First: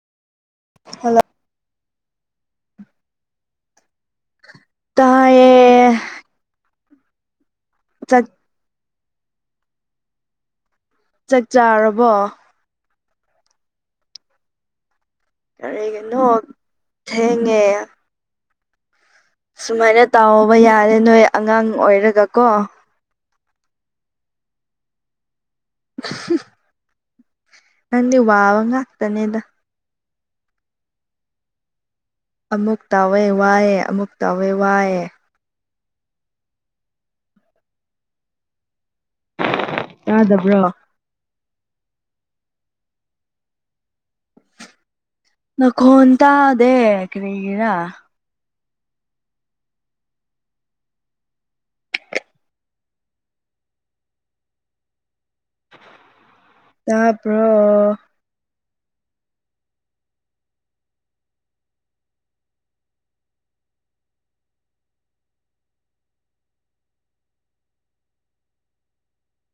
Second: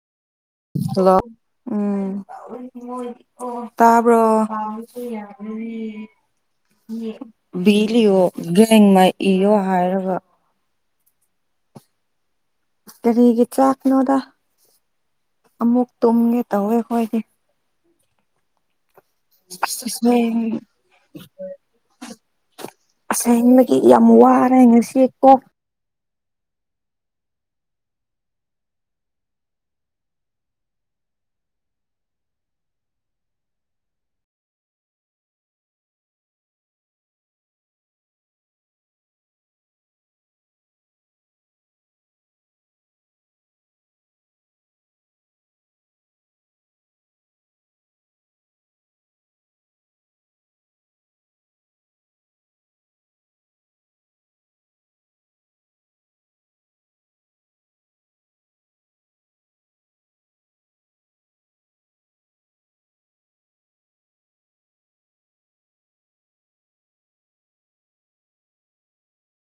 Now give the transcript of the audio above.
hello ꯎꯝ ꯇꯥꯕ꯭ꯔꯣ ꯇꯥꯏꯌꯦ ꯤꯂꯤꯣ ꯆꯥꯛ ꯕꯦꯡ ꯃ ꯏꯌꯣ ꯍꯥꯏꯔꯒ ꯆꯥꯛ ꯆꯥꯔꯕꯣ ꯀꯔꯤꯒꯤ ꯆꯥꯛꯅꯣꯗ ꯑꯃꯨꯛ ꯇꯨꯝꯒꯦ ꯇꯧꯋꯦꯈꯣꯏꯒꯤ ꯑ ꯑꯁ ꯁꯨꯃꯥꯏꯅ ꯑꯁꯦꯡ ꯇꯥꯎꯍꯧꯕ ꯌꯥꯔꯦ ꯅꯣꯏ ꯑꯉꯥꯡ ꯑꯣꯏꯔꯒ ꯀꯣ ꯑꯁꯥꯏꯕꯒꯤ ꯌꯥꯝ ꯋꯥꯔꯦ ꯍꯥꯏꯅꯁꯤꯀꯣ ꯍꯥ ꯅꯪꯗꯤ ꯋꯥꯕ ꯉꯥꯛꯇꯅꯦꯗ ꯑꯃꯨꯛ ꯇꯥꯎꯋꯦ ꯋꯥꯏꯑꯦ ꯑꯃꯨꯛ ꯇꯥꯎꯋꯦ ꯋꯥꯏꯑꯦ ꯌꯥꯥꯗꯕ꯭ꯔꯣ ꯅꯈ ꯇꯗꯦ ꯀꯔꯤꯒꯔ ꯇꯥꯄꯣ